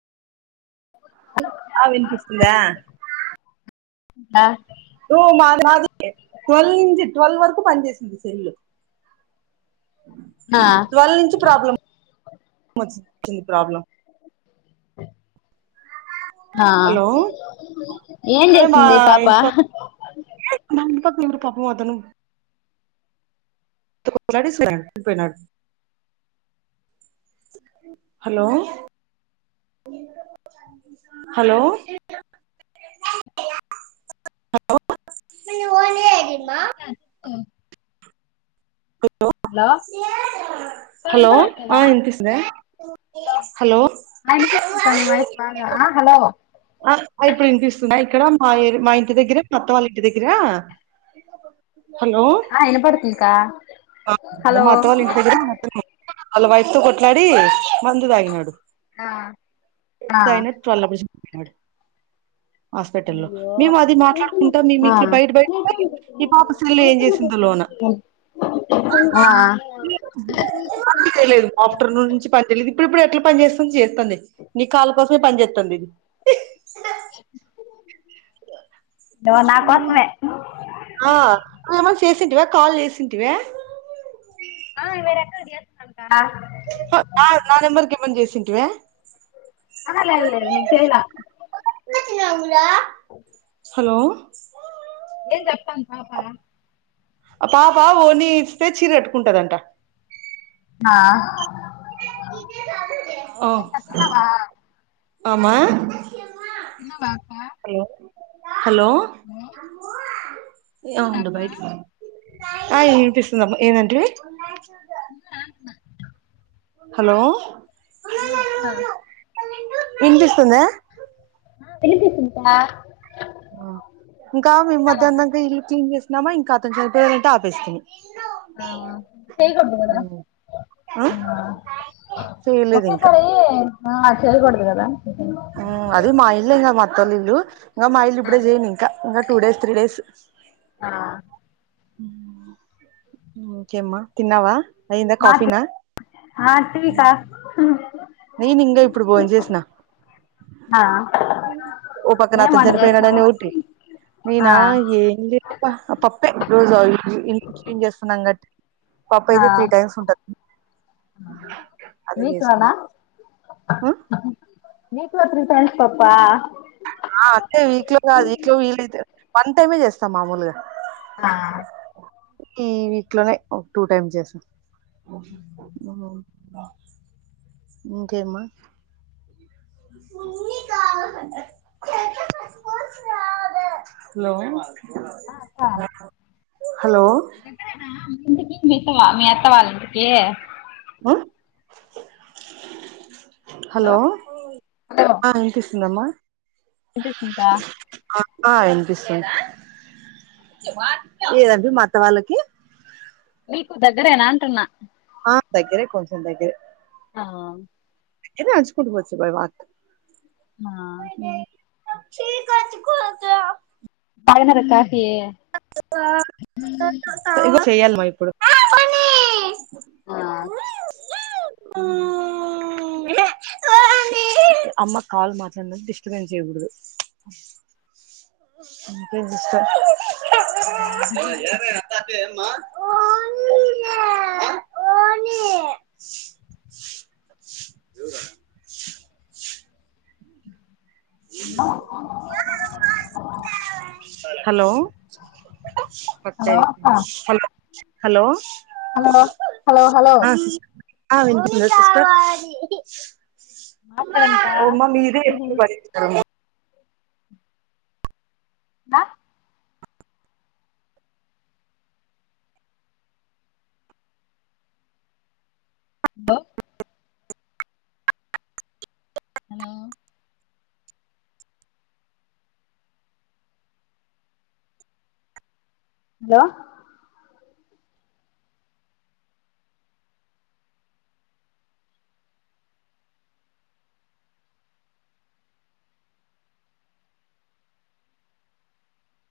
ఆ వినిపిస్తుందా ఆ అలా ట్వెల్ నుంచి ట్వెల్వ్ వరకు పనిచేసింది సెల్లు ఆ ట్వల్వ నుంచి ప్రాబ్లమ్ ది ప్రాబ్లం ఆ హలో ఏం ఇక్కడే మా చేసింది పాప ఇంటి పక్క మా ఇంటి పక్కన పాపం ఎవరో అతను మాతో కోట్లాడేసి పోయినాడు హలో హలో [unintelligible] హలో అక్క హలో ఆ వినపట్లేదా వినిపిస్తుందా హలో ఆ వినిపిస్తుందిక్క నీ వాయిస్ బాగా హలో ఆ ఆ ఇప్పుడు అనిపిస్తుందా ఇక్కడ మా మా ఇంటి దగ్గర మా అత్త వాళ్ళ ఇంటి దగ్గరా ఆ ఎన పడుతుందికా మాత్తవాలళ ఇంటి దగ్గర మత్ర అల్ వైతు కొట్లాడి మంద దగినడు ఆ ఆ స హాస్పిట లో అయ్యో మేము అది మాట్లాడుకుంటా మీ ఆ మీట్ బయట బయట ఈ పాప స్లు ఏం చేసిందో లోన ఆ లేదు ఆఫ్టర్నూన్ నుంచి పని చేయలేదు ఇప్పుడు ఇప్పుడు ఎట్లా పని చేస్తుంది చేస్తంది నీ కాల్ దమే ప ఎత్తంందిది ను నా కోసమే ఆ నువ ఏమ చేసింటివా కాల్ చేసింటివ ఆవేర ఎక్క చేన్నాంట నాెమర్కెమంది చేసింటివే అలా వెదర న చేయనా రా ఓ హలో ఏం చెప్పతను పాప అ పాపా ఓణి ఇస్తే చీర గట్టుకుంటదంట. ఆ ఓ అమా తినవా అక్క హలో తిన్నారా అక్క ఆ వినిపిస్తుంది ఏనంట హలో హలో అక్క వినిపిస్తుందా వినిపిస్తుంటా ఇంకా మేం మధ్యాహ్నంకా ఇళ్ళు క్లీన్ జేస్ నామ్మా ఇంకా అతను చంపోయ అంటే ఆపేస్తుని ఆకంటదా ఉమ్ ఆ ఒకట్ట తారయ ఆ చేయకూడదు కదా ఉ అది మా ఇల్లే నా మా అత్తో ల్ల ఇల్లు ఇంకా మా ఇల్లు ఇప్పుడే చేయ్యను ఇంకా ఇంకా టూ డేస్ త్రీ డేస్ ఆ ఉ ఇంకేం తిన్నావా అయిందా మా క కాఫీనా అంటి క నేను ఇంకా ఇప్పుడు భోన్ చేసిన ఆ ఓ పక్కన ఏం అతను వంట చేసినావు చనిపోయినాడని ఒకటి ఆ నేనా ఏం లేప్ప ఆ పప్పే రోజు ఇ ఏం చేస్తున్నా గటి పాప అయితే త్రీ టైమ్స్ ఉంటంది అదే మీట్ వణ చేసినం అ నకుత్రి తెన్స్ పప్ప ఆ అంటే వీక్ లో కాదు వీక్ లో వీలఐతే వన్ టైమే చేస్తాం మామూలుగా ఆ ఉమ్ ఇంట్లనే ఒక టూ టైమ్స్ జేస్త ఓ ఇంకే మా హలో అక్క హలో దగ్గరేనా ఇంతకీ నువెల్తవా మీ అత్తవాళ్ళైంటికి? ఆ హలో ఉందమ్మా ఎది సీందా ఆ వినిపిస్తుంది ఏదండి మ అత్త వాళ్ళకి మీకు దగ్గరేనా అంటున్నా దగ్గరే కొంచెం దగ్గర ఆ ఏద ఆజకు వచ్చ భై వా ఆ అచ్చి [unintelligible] తగినార కాఫీ ఇగొ చెయ్యలి మా ఇప్ ఇప్పుడు ఆ అమ్మా కాల్ మాట్లాడిన డిస్టబన్స్ జేయగూడదు. అంతె జుస్త ఓని ఓని ఎవురు అ హలో హలో పచ్చయితే అక్క స్ హలో హలో హలో హలో అవ మాట్లాడనుకా ఒమ్మ మీదే ఎచ్చ బరితుంది నా హో హలో హలో